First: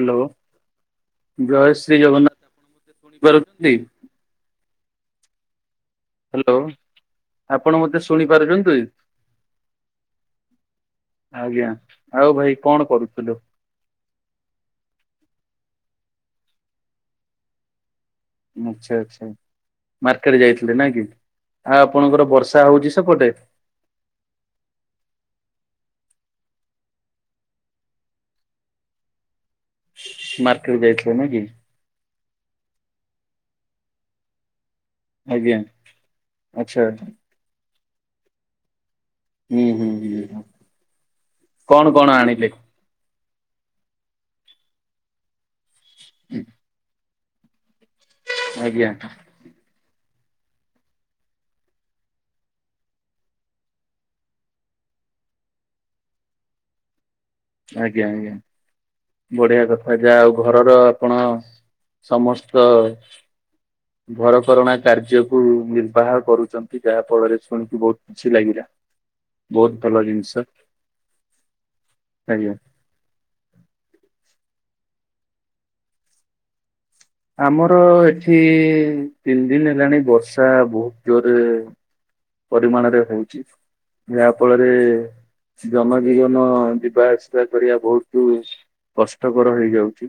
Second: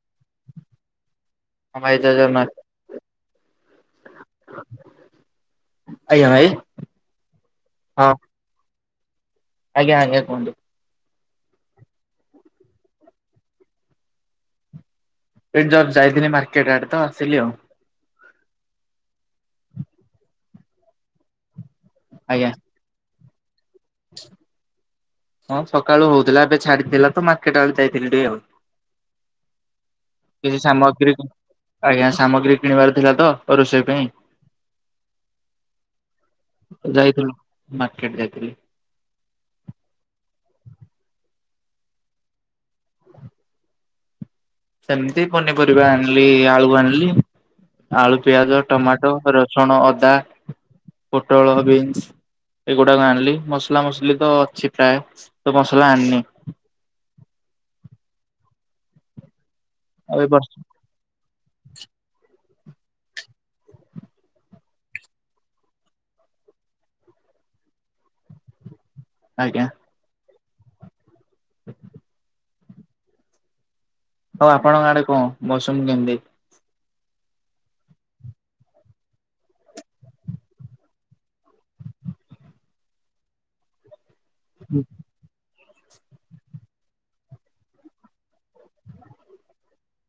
Hello ଜୟ ଶ୍ରୀ ଜଗନ୍ନାଥ [inaudible] ଶୁଣି ପାରୁ ଛନ୍ତି। [unintelligible] ଭାଇ ହ୍ୟାଲୋ ଆପଣ ମତେ ହଁ ଶୁଣି ପାରୁଛନ୍ତି? ଆଜ୍ଞା ଆଜ୍ଞା କୁହନ୍ତୁ। ଆଜ୍ଞା, ଆଉ ଭାଇ କଣ କରୁଥିଲୁ? [unintelligible] ଯାଇଥିଲି ମାର୍କେଟ ଆଡ଼େ ତ ଆସିଲି ଆଉ। ଆଚ୍ଛା, ଆଚ୍ଛା ମାର୍କେଟ ଯାଇଥିଲେ ନାଇକି ଆଉ ଆପଣଙ୍କର ଆଜ୍ଞା। ବର୍ଷା ହଉଛି ସେପଟେ? [unintelligible] ହଁ ସକାଳୁ ହୋଉଥିଲା ଏବେ ଛାଡିଥିଲା ତ ମାର୍କେଟ ଆଡ଼େ ଯାଇଥିଲି ଟିକେ ଆଉ। କିଛି ମାର୍କେଟ ଯାଇଥିଲେ ସାମଗ୍ରୀ ନା କି [inaudible] ଆଜ୍ଞା ସାମଗ୍ରୀ କିଣିବାର ଥିଲା ତୋ ରୋଷେଇ ପାଇଁ। ଆଜ୍ଞା। ଆଚ୍ଛା ଯାଇଥିଲୁ ମାର୍କେଟ ଯାଇଥିଲୁ। ହୁଁ ହୁଁ ହୁଁ ହୁଁ [inaudible] କଣ କଣ ଆଣିଲେ? ସେମତି ପନିପରିବା ଆଣିଲି, ଆଳୁ ଆଣିଲି ଆଳୁ, ପିଆଜ, ଆଜ୍ଞା ଟମାଟୋ, ର ରସୁଣ, ଅଦା, ପୋଟଳ, ବିନସ। ଏଗୁଡ଼ାକ ଆଣିଲି ମସଲା ମସିଲି ତୋ ଅଛି ପ୍ରାୟ ତୋ ମସଲା ଆଣିନି। ଆଜ୍ଞା ଆଜ୍ଞା ବଢିଆ କଥା ଯାହା ଏ ଆଉ ବର୍ଷ ଘରର ଆପଣ ସମସ୍ତ ଘରକରଣା କାର୍ଯ୍ୟକୁୁ ନିର୍ବାହ କରୁଛନ୍ତି, ଯାହା ଫଳରେ ଶୁଣିକି ବହୁତ କିଛି ଲାଗିଲା ବହୁତ ଭଲ ଜିନିଷ। ହ [inaudible] ଆଜ୍ଞା। ଆଉ ଆପଣଙ୍କ ଆଡେ କଣ ମୌସୁମୀ କେମିତି? ଆମର ଏଠି ତିନି ଦିନି ହେଲାଣି ବର୍ଷା ବହୁତ ଜୋରରେ ପରିମାଣରେ ହଉଛି ଯାହା ଫଳରେ ଜନଜୀବନ ଯିବା ଆସିବା କରିବା ବହୁତ କଷ୍ଟକର ହେଇଯାଉଛି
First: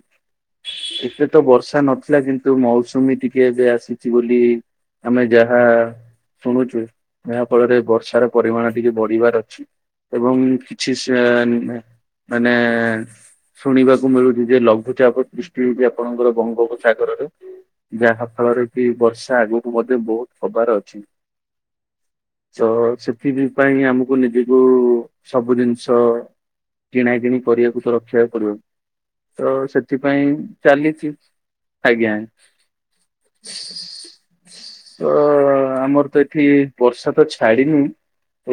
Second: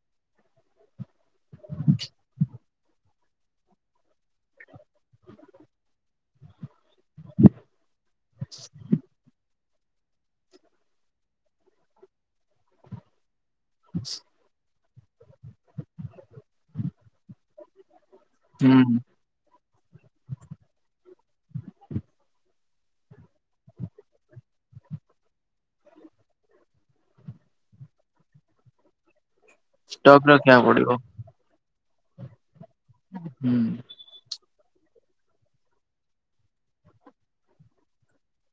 ଏତେ ତ ବର୍ଷା ନଥିଲା କିନ୍ତୁ ମୌସୁମୀ ଟିକେ [unintelligible] ଏବେ ଆସିଛି ବୋଲି ଆମେ ଯାହା ଶୁଣୁଛୁ। ଯାହା ଫଳରେ ବର୍ଷାର ପରିମାଣ ଟିକେ ବଢିବାର ଅଛି। ଏବଂ କିଛିସାନ ମାନେ ଶୁଣିବାକୁ ମିଳୁଛି ଯେ ଲଘୁଚାପ ସୃଷ୍ଟି ହେଉଛି ଆପଣଙ୍କର ବଙ୍ଗୋପସାଗରରେ ଯାହା ଫଳରେ ହୁଁ। କି ବର୍ଷା ବର୍ଷା ଆଗକୁ ମଧ୍ୟ ବହୁତ ହବାର ଅଛି। ତ ସେଥି ବି ପାଇଁ ଆମକୁ ନିଜକୁ ସବୁ ଜିନିଷ କିଣାକିଣି କରିବାକୁ ତ ରଖି ବାକୁପଡିବ ତ ଷ୍ଟକ୍ ସେଥିପାଇଁ ରଖିବାକୁ ପଡିବ ଚାଲିଛି। ଆଜ୍ଞା। ହୁଁ [inaudible] ତ ଆମର ତ ଏଠି ବର୍ଷା ତ ଛାଡିିନି।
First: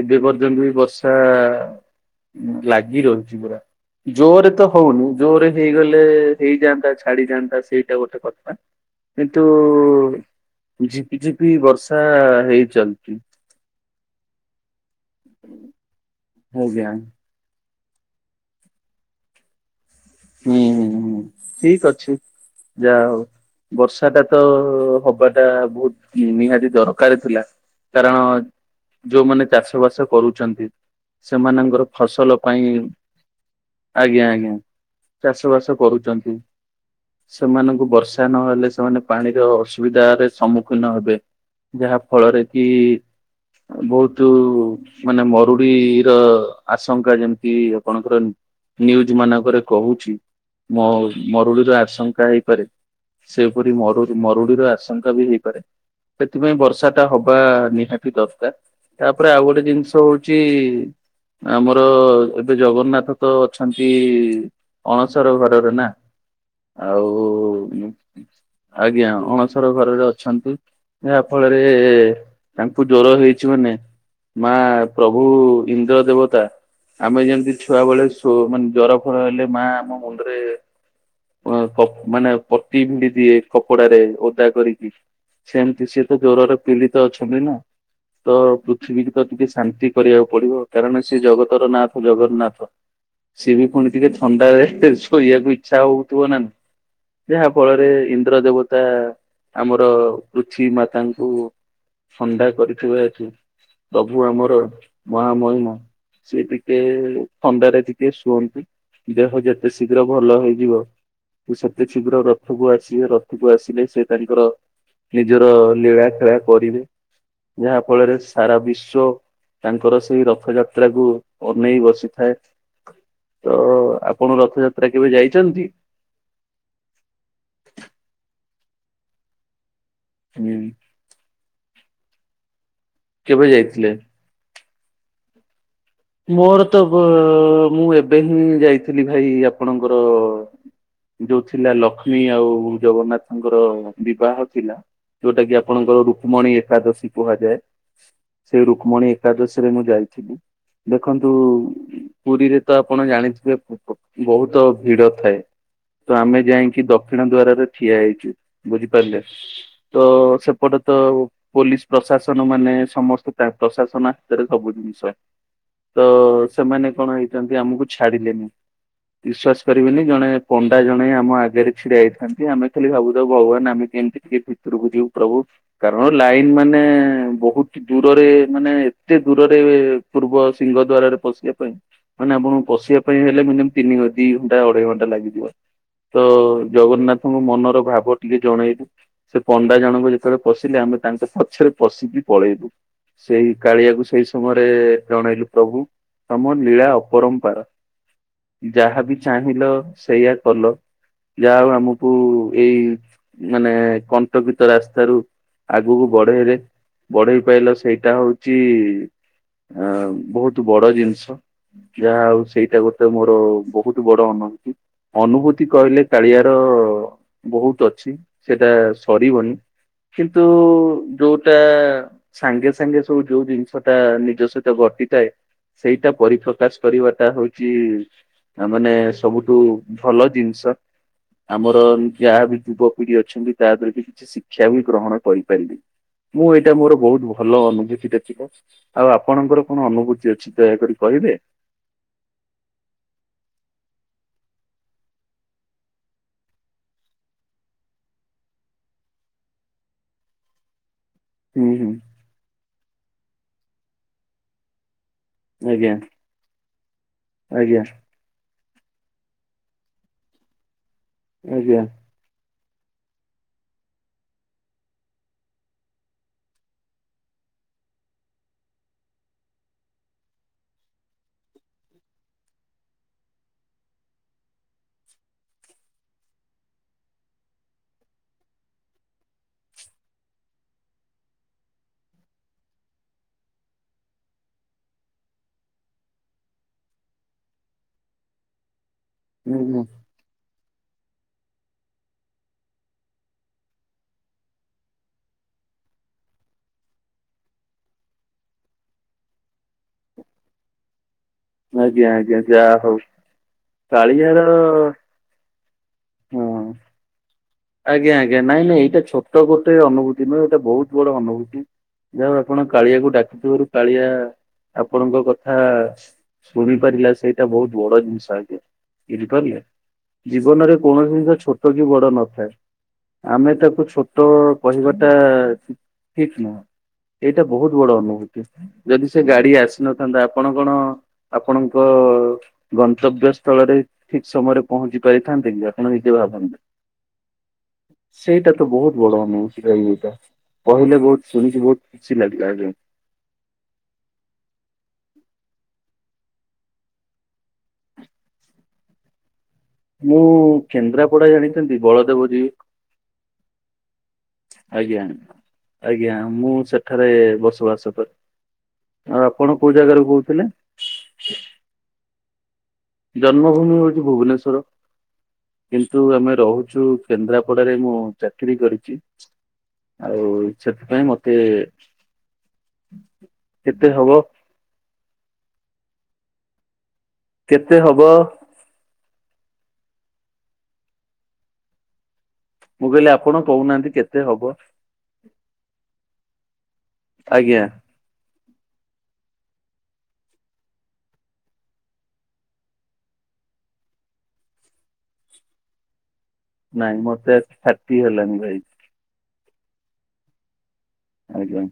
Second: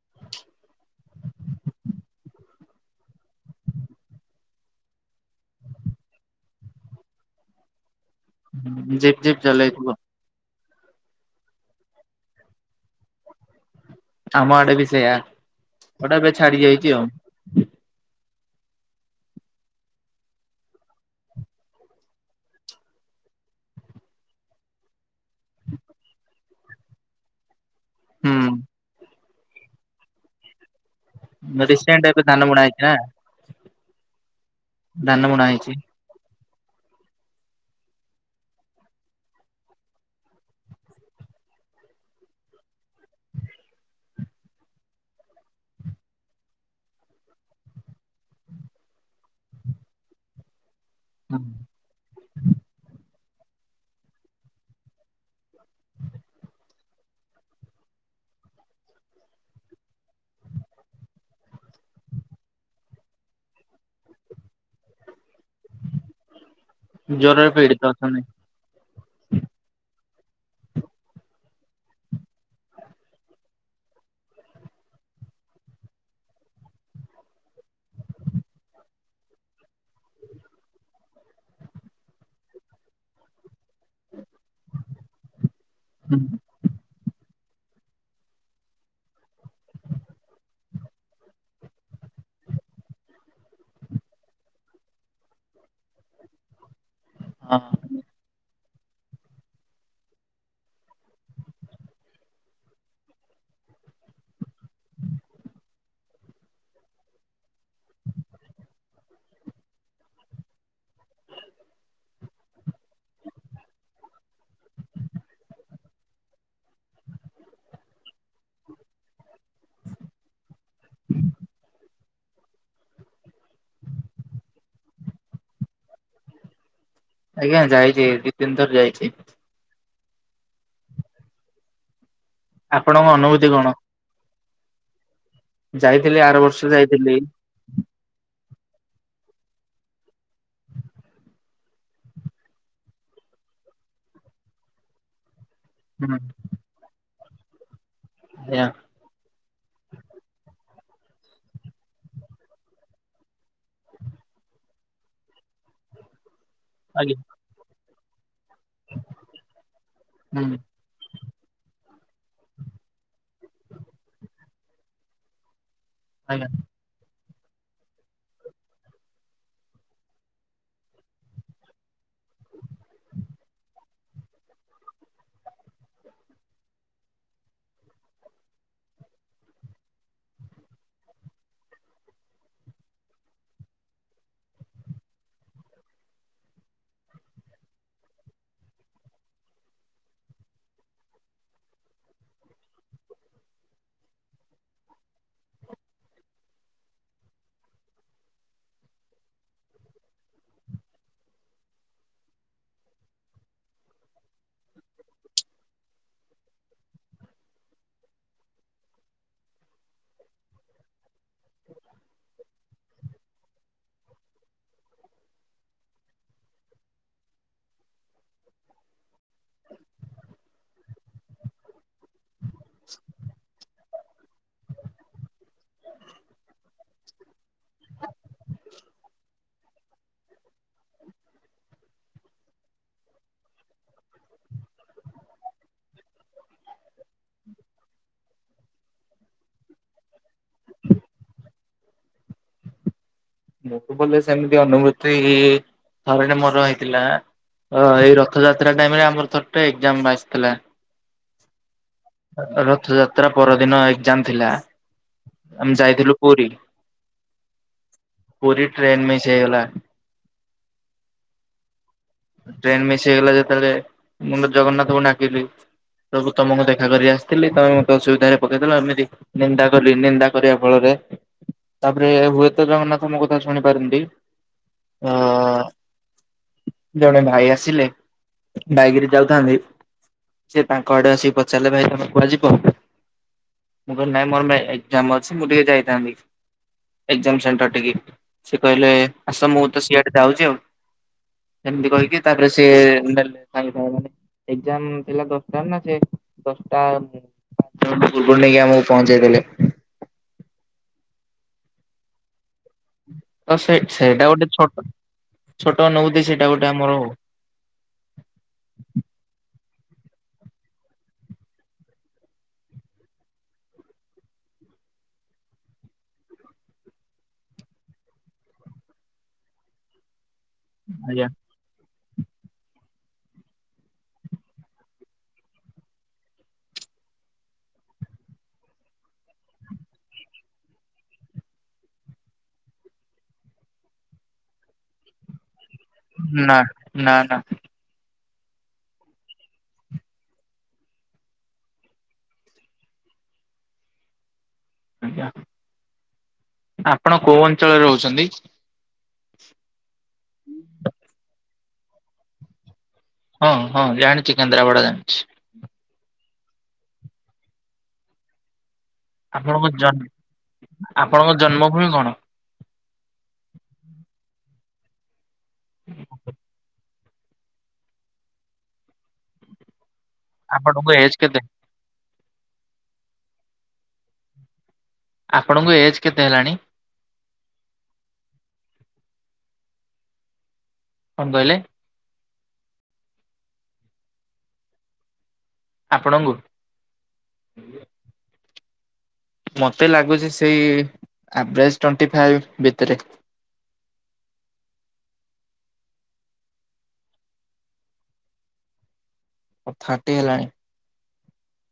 ଏବେ ପର୍ଯ୍ୟନ୍ତ ବି ବର୍ଷା ଲାଗି ରହିଛି ପୁରା। ଜୋରରେ ତ ହଉନି, ଜୋରରେ ହେଇଗଲେ ହେଇଯାନ୍ତା ଛାଡିଯାଆନ୍ତା, ସେଇଟା ଗୋଟେ କଥ ଥା, ହୁଁ ଜିପ୍ ଜିପ୍ କିନ୍ତୁ ଚଲେଇଥିବ ଝିପିଝିପି ବର୍ଷା ହେଇ ଚାଲିଚି। ଆମ ଆଡେ ବି ସେଇଆା, [unintelligible] ଏବେ ଛାଡି ଆଜ୍ଞା ଯାଇଚି ଆଉ। ହୁଁ, ହୁଁ, ହୁଁ ଠିକ ଅଛି ଯା ହଉ। ବର୍ଷାଟା ତ ହବା ଟା ବହୁତ ନିହାତି ଦରକାର ଥିଲା। କାରଣ ହୁଁ ଯୋଉମାନେ ଚାଷ ବାସ କରୁଛନ୍ତି ସେମାନଙ୍କର ରିସେଣ୍ଟ ଏବେ ଫସଲ ଧାନ ବୁଣା ପାଇଁ ହେଇଛି ନା ଆଜ୍ଞା ଆଜ୍ଞା ଧାନ ବୁଣା ଚାଷ ହେଇଛି। ବାସ କରୁଚନ୍ତି। ସେମାନଙ୍କୁ ବର୍ଷା ନହେଲେ ସେମାନେ ପାଣିର ଅସୁବିଧାରେ ସମ୍ମୁଖୀନ ହେବେ। ଯାହା ଫଳରେ କି ବହୁତୁ ମାନେ ମରୁଡି ର ଆଶଙ୍କା ଯେମିତି ଆପଣଙ୍କର ନ୍ୟୁଜ୍ ମାନଙ୍କରେ କହୁଛି ମ- ମରୁଡିର ଆଶଙ୍କା ହେଇପାରେ। ସେପରି ମରୁରେ ମରୁଡିର ଆଶଙ୍କା ବି ହେଇପାରେ, ସେଥିପାଇଁ ବର୍ଷା ଟା ହବା ନିହାତି ଦରକାର ତାପରେ ଆଉ ଗୋଟେ ଜିନିଷ ହଉଛି ଆମର ଏବେ ଜଗନ୍ନାଥ ତ ଅଛନ୍ତି ଅଣସର ଘରରେ ନା। ଆଉ ଜ୍ୱର ରେ ପୀଡ଼ିତ ଅଛନ୍ତି। ଆଜ୍ଞା ଅଣସର ଘରରେ ଅଛନ୍ତି। ଯାହା ଫଳରେ ତାଙ୍କୁ ଜ୍ଵର ହେଇଛି ମାନେ ମା ପ୍ରଭୁ ଇନ୍ଦ୍ର ଦେବତା ଆମେ ଯେମିତି ଛୁଆ ବେଳେ ସୁ-ମାନେ ଜର ଫର ହେଲେ ମା ଆମ ମୁଣ୍ଡରେ ମା ପ-ମାନେ ପଟି ଭିଡି ଦିଏ କପଡାରେ ଓଦା କରିକି ସେମିତି ସିଏ ହଁ। ତ ଜ୍ୱର ରେ ପୀଡିତ ଅଛନ୍ତି ନା। ତ ପୃଥିବୀକୁ ତ ଟିକେ ଶାନ୍ତି କରିବାକୁ ପଡିବ କାରଣ ସେ ଜଗତର ନାଥ ଜଗନ୍ନାଥ। ସିଏ ବି ପୁଣି ଟିକେ ଥଣ୍ଡାରେ ସେ ଶୋଇବାକୁ ଇଚ୍ଛା ହଉଥିବ ନା, ଯାହା ଫଳରେ ଇନ୍ଦ୍ର ଦେବ ତା ଆମର ପୃଥିବୀ ମାତାଙ୍କୁ ଥଣ୍ଡା କରିଥିବା ଅଛି, ପ୍ରଭୁ ଆମର ମହାମହିମ ସିଏ ଟିକେ ଥଣ୍ଡାରେ ଟିକେ ଶୁଅନ୍ତି। ଦେହ ଯେତେ ଶୀଘ୍ର ଭଲ ହେଇଯିବ। ସେ ସେତେ ଶୀଘ୍ର ରଥକୁ ଆସିବେ ରଥକୁ ଆସିଲେ ସେ ତାଙ୍କର ନିଜର ଲୀଳା ଖେଳା କରିବେ, ଯାହା ଫଳରେ ସାରା ବିଶ୍ଵ ତାଙ୍କର ସେଇ ରଥଯାତ୍ରାକୁ ଅନେଇ ବସିଥାଏ। ତ ଆପଣ ରଥଯାତ୍ରା କେବେ ଯାଇଛନ୍ତି? ଆଜ୍ଞା ଯାଇଚି ଦି ତିନି ଥର ଯାଇଛି। [unintelligible] ଆପଣଙ୍କ କେବେ ଅନୁଭୂତି କଣ? ଯାଇଥିଲେ? ଯାଇଥିଲେ ମୋର ତ ବ-ମୁଁ ଏବେ ହିଁ ଯାଇଥିଲି ଭାଇ ଆପଣଙ୍କର ଯୋଉ ଥିଲା ଲକ୍ଷ୍ମୀ ଆଉ ଜଗନ୍ନାଥଙ୍କର ବିବାହ ଥିଲା। ଯୋଉଟା କି ଆପଣଙ୍କର ହୁଁ ରୁକ୍ମମଣୀ ଏକାଦଶୀ କୁହାଯାଏ, ସେ ଆଜ୍ଞା ରୁକ୍ମମଣୀ ଏ କାଦଶୀ ରେ ମୁଁ ଯାଇଥିଲି। ଦେଖନ୍ତୁ ପୁରୀରେ ତ ଆପଣ ଜାଣିଥିବେ ବହୁତ ଭିଡ ଥାଏ। ତ ଆମେ ଯାଇକି ଆଜ୍ଞା ଦକ୍ଷିଣ ଦ୍ୱାରରେ ଠିଆ ହେଇଛୁ, ବୁଝିପାରିଲେ, ତ ହୁଁ ସେପଟେ ତ ପୋଲିସ୍ ପ୍ରଶାସନ ମାନେ ସମସ୍ତେ ତା ପ୍ରଶାସନା ହାତରେ ସବୁ ଜିନିଷ। ତ ଆଜ୍ଞା। ସେମାନେ କଣ ହେଇଛନ୍ତି ଆମକୁ ଛାଡିଲେନି। ବିସ୍ଵାଶ କରିବେନି ଜଣେ ପଣ୍ଡା ଜଣେ ଆମ ଆଗରେ ଛିଡା ହୋଇଥାନ୍ତି ଆମେ ଖାଲି ଭାବୁଥାଉ ଭଗବାନ ଆମେ କେମତି। ଟିକେ ଭିତରକୁ ଯିବୁ ପ୍ରଭୁ। କାରଣ ଲାଇନ ମାନେ ବହୁତ ଦୂରରେ ମାନେ ଏତେ ଦୂରରେ ପୂର୍ବ। ସିଂହ ଦ୍ୱାରରେ ପଶିବା ପାଇଁ। ମାନେ ଆପଣଙ୍କୁ ପଶିବା ପାଇଁ ହେଲେ ମିନିମମ୍ ତିନି ଦି ଘଣ୍ଟା ଅଢେଇ ଘଣ୍ଟା ଲାଗିଯିବ। ତ ଜଗନ୍ନାଥଙ୍କୁ ମନର ଭାବ ଟିକେ ଜଣେଇଲୁ। ସେ ପଣ୍ଡା ଜଣକ ଯେତେବେଳେ ପଶିଲେ ଆମେ ତାଙ୍କ ପଛରେ ପଶିକି ପଳେଇଲୁ। ସେଇ କାଳିଆକୁ ସେଇ ସମୟରେ ଜଣେଇଲୁ। ପ୍ରଭୁ ତମ ନିଳା ଅପରମ୍ପାର। ଯାହାବି ଚାହିଁଲ ସେଇଆ କଲ। ଯା ହଉ ଆମକୁ ଏଇ ମାନେ କଣ୍ଟକିତ ରାସ୍ତାରୁ। ଆଗକୁ ବଢେଇଲେ ବଢେଇ ପାଇଲ ସେଇଟା ହଉଛି ଆ। ବହୁତ ବଡ ଜିନିଷ ଯାହା ହଉ ସେଇଟା ଗୋଟେ ମୋର ବହୁତ ବଡ ଅନୁଭୁତି। ଅନୁଭୂତି କହିଲେ କାଳିଆର ବହୁତ ଅଛି ସେଟା ସରିବନି। କିନ୍ତୁ ଯୋଉଟା। ସାଙ୍ଗେ ସାଙ୍ଗେ ସବୁ ଯୋଉ ଜିନିଷ ଟା ନିଜ ସହିତ ଘଟିଥାଏ। ସେଇଟା ପରିପ୍ରକାଶ କରିବାଟା ହଉଛି। ଆ ମାନେ ସବୁଠୁ ଭଲ ଜିନିଷ। ଆମର ଯାହା ବି ଯୁବପିଢି ଅଛନ୍ତି ତା ଧିଅରୁ ବି କିଛି ଶିକ୍ଷା ବି ଗ୍ରହଣ କରିପାରିବେ। ମୁଁ ଏଇଟା ମୋର ବହୁତ ଭଲ ଅନୁଭୂତିଟା ଥିଲା ଆଉ ଆପଣଙ୍କର। କଣ ଅନୁଭୂତି ଅଛି ଦୟାକରି କହିବେ। ମୁ କୁ ବୋଲି ସେମିତି ଅନୁଭୂତି ଥରେଟେ ମୋର ହେଇଥିଲା। ହଁ ଏଇ ରଥଯାତ୍ରା ଟାଇମ ରେ ଆମର ଥରେଟେ ଏକ୍ଜାମ ଆସିଥିଲା। ହୁଁ ହୁଁ। ରଥଯାତ୍ରା ପରଦିନ ଏକ୍ଜାମ ଥିଲା ଆମେ ଆଜ୍ଞା ଯାଇଥିଲୁ ପୁରୀ। ଆଜ୍ଞା। ପୁରୀ ଟ୍ରେନ ମିସ ହେଇଗଲା। ଆଜ୍ଞା। ଟ୍ରେନ ମିସ୍ ହେଇଗଲା ଯେତେବେଳେ ମୁଁ ତ ଜଗନ୍ନାଥଙ୍କୁ ଡାକିଲି। ପ୍ରଭୁ ତମକୁ ଦେଖା କରି ଆସିଥିଲି ତମେ ମୋତେ ଅସୁବିଧାରେ ପକେଇଦେଲ ଏମିତି। ନିନ୍ଦା କଲି ନିନ୍ଦା କରିବା ଫଳରେ। ତାପରେ ହୁଏତ ଜଗନ୍ନାଥ ମୋ କଥା ଶୁଣିପାରନ୍ତି ଅ ଜଣେ ଭାଇ ଆସିଲେ ବାଇକ୍ ରେ ଯାଉଥାନ୍ତି। ସେ ତାଙ୍କ ଆଡେ ଆସିକି ପଚାରିଲେ ଭାଇ ତମେ କୁଆଡେ ଯିବ। ମୁଁ କହିଲି ନାଇଁ ମୋର ସେ ଏକ୍ଜାମ ଅଛି ମୁଁ ଟିକେ ଯାଇଥାନ୍ତି। ଏକ୍ଜାମ ସେଣ୍ଟର ଟିକେ ସେ କହିଲେ ଆସ ମୁଁ ହୁଁ ହୁଁ ତ ସିଆଡେ ଯାଉଛି ଆଉ। ସେମିତି କହିକି ତାପରେ ସିଏ ନେଲେ ସାଙ୍ଗେ ସାଙ୍ଗେ ମାନେ। ଏକ୍ଜାମ ଥିଲା ଦଶଟା ରେ ନା ସିଏ ଦଶଟା ଆମ୍ ପାଞ୍ଚ ମିନିଟ୍ ପୂବରୁ ନେଇକି ଆମକୁ ପହଞ୍ଚେଇ ଦେଲେ। ଆଜ୍ଞା ଆଜ୍ଞା ଯା ହଉ ତ ସେ ସେଇଟା କାଳିଆ ଗୋଟେ ର। ଛୋଟ ଛୋଟ ଅନୁଭୁତି ସେଇଟା ଗୋଟେ ଆମର। ଆଜ୍ଞା ଆଜ୍ଞା ନାଇଁ ନାଇଁ ଏଇଟା ଛୋଟ ଗୋଟେ ଅନୁଭୂତି ନୁହଁ ଏଇଟା ବହୁତ ବଡ ଅନୁଭୂତି। ଯୋଉ ଆପଣ କାଳିଆକୁ ଡାକିଥିବାରୁ କାଳିଆ ଆପଣଙ୍କ କଥା। ଶୁଣି ପାରିଲା ସେଇଟା ବହୁତ ବଡ ଜିନିଷ ଆଜ୍ଞା ବୁଝିପାରିଲେ। ଜୀବନରେ କୌଣସି ଆଜ୍ଞା ଜିନିଷ ଛୋଟ କି ବଡ ନଥାଏ। ଆମେ ତାକୁ ଛୋଟ କହିବା ଟା ଠିକ ନୁହଁ। ଏଇଟା ବହୁତ ବଡ ଅନୁଭୂତି ଯଦି ସେ ଗାଡି ଆସିନଥାନ୍ତା ଆପଣ କଣ। ଆପଣଙ୍କ ଗନ୍ତବ୍ୟ ସ୍ଥଳରେ ଠିକ ସମୟରେ ପହଞ୍ଚି ପାରିଥାନ୍ତେ ଯ ନା ନା ନା ସେଇଟା ତ ବହୁତ ବଡ ଆଉଛି ରହ ଏଇଟା କହିଲେ ବହୁତ ଶୁଣିିକି ବହୁତ ଖୁସି ଲାଗିଲା। ଆଜ୍ଞା ଆପଣ କୋଉ ଅଞ୍ଚଳରେ ରହୁଛନ୍ତି? ମୁଁ କେନ୍ଦ୍ରାପଡା ଜାଣିଛନ୍ତି ବଳଦେବ ଜୀଉ। ହଁ ହଁ ଜାଣିଛି କେନ୍ଦ୍ରାପଡା ଜାଣିଛି। ଆଜ୍ଞା ମୁଁ ସେଠାରେ ବସବାସ କରେ। ଆଉ ଆପଣ ଆପଣଙ୍କ କୋଉ ଜନ୍ ଜାଗାରୁ କହୁଥିଲେ? ଆପଣଙ୍କ ଜନ୍ମଭୂମି କଣ? ଜନ୍ମଭୂମି ହଉଛି ଭୁବନେଶ୍ଵର କିନ୍ତୁ ଆମେ ରହୁଛୁ। କେନ୍ଦ୍ରାପଡାରେ ମୁଁ ଚାକିରି କରିଛି। ଆଉ ଆପଣଙ୍କ ସେଥିପାଇଁ ଏଜ୍ ମତେ କେତେ? କେତେ ହବ। ଆପଣଙ୍କ ଏଜ୍ କେତେ ହେଲାଣି? କେତେ ହବ। କଣ କହିଲେ? ମୁଁ କହିଲି ଆପଣ କହୁନାହାନ୍ତି କେତେ ହବ? ଆପଣଙ୍କୁ ଆଜ୍ଞା। ମତେ ଲାଗୁଛି ସେଇ ଆଭରେଜ ଟ୍ୱେଟି ଫାଇବ ଭିତରେ। ନାଇଁ ମତେ ଷାଠିଏ ହେଲାଣି ଭାଇ। ଥାଟି ହେଲାଣି? ଆଜ୍ଞା।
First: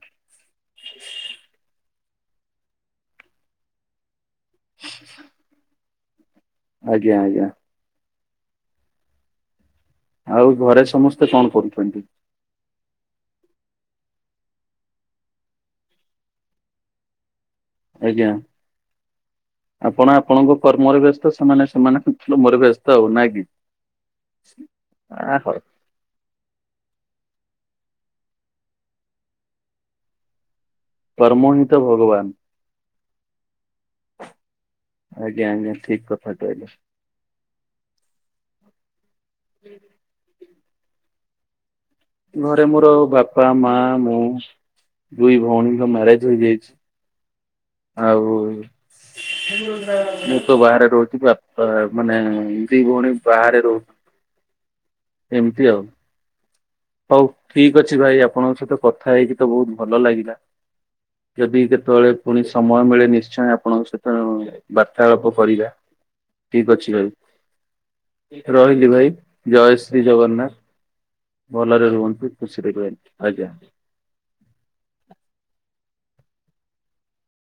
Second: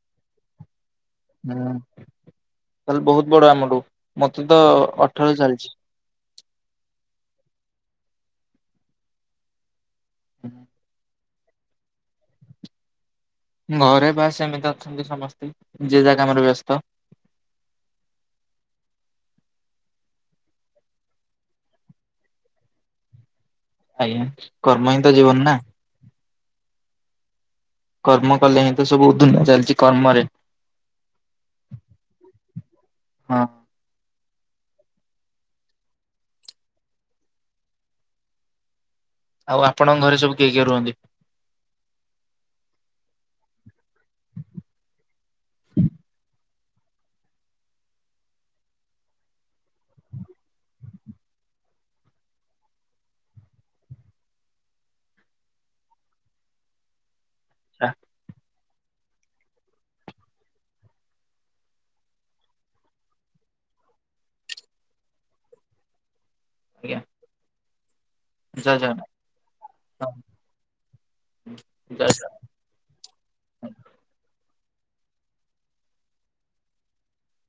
ହୁଁ ତାହେଲେ ବହୁତ ବଡ ଆମଠୁ ମତେ ତ ଅଠର ଚାଲିଛି। ଆଜ୍ଞା ଆଜ୍ଞା। ଆଉ ଘରେ ସମସ୍ତେ କଣ କରୁଛନ୍ତି? ଘରେ ବାସ୍ ଏମିତି ଅଛନ୍ତି ସମସ୍ତେ ଯିଏ ଯାଗକା ଆମରେ ବ୍ୟସ୍ତ। ଆଜ୍ଞା। ଆପଣ ଆପଣଙ୍କ କର୍ମରେ ବ୍ୟସ୍ତ ସେମାନେ ସେମାନେ ମର ବ୍ୟସ୍ତ ଆଉ ନାଇଁ କି ଆଜ୍ଞା କର୍ମ ହିଁ ତ ଆ ଜୀବନ ନା। ହଉ କର୍ମ କଲେ ହିଁ ତ ସବୁତ ଧୁନିଆ ଚାଲିଛି କର୍ମରେ। କର୍ମ ହିଁ ତ ଭଗବାନ। ହଁ। ଆଜ୍ଞା ଆଜ୍ଞା ଠିକ କଥାଟି କହିଲେ। ଆଉ ଆପଣଙ୍କ ଘରେ ସବୁ କିଏ କିଏ ରୁହନ୍ତି? ଘରେ ମୋର ବାପା ମା ମୁଁ ଦୁଇ ଭଉଣୀଙ୍କ ମ୍ୟାରେଜ ହେଇଯାଇଛି। ଆଉ ମୁଁ ତ ବାହାରେ ରହୁଛି। ବାପା ମାନେ ଦି ଭଉଣୀ ବାହାରେ ରହୁ ଏମିତି ଆଉ। ହଉ ଠିକ୍ ଅଛି ଭାଇ ଆପଣଙ୍କସତ କଥା ହେଇକି ତ ବହୁତ୍ ଭଲ ଲାଗିଲା। ଯଦି କେତେଳେ ପୁଣି ସମୟ ମିଳେ ନିଶ୍ଚୟ ଆପଣଙ୍କ ସତ ବାର୍ତ୍ତାଳାପ କରିବା ଠିକ୍ ଅଛି ଆଜ୍ଞା ଭାଇ। ଜୟ ରହିଲି ଜଗନ୍ନାଥ ଭାଇ ଜୟ ଶ୍ରୀ ଜଗନ୍ନାଥ୍। ଭଲରେ ଜୟ ଜଗନ୍ନାଥ। ରୁହନ୍ତୁ ଖୁସିରେ ରୁହ। ଆଜ୍ଞା।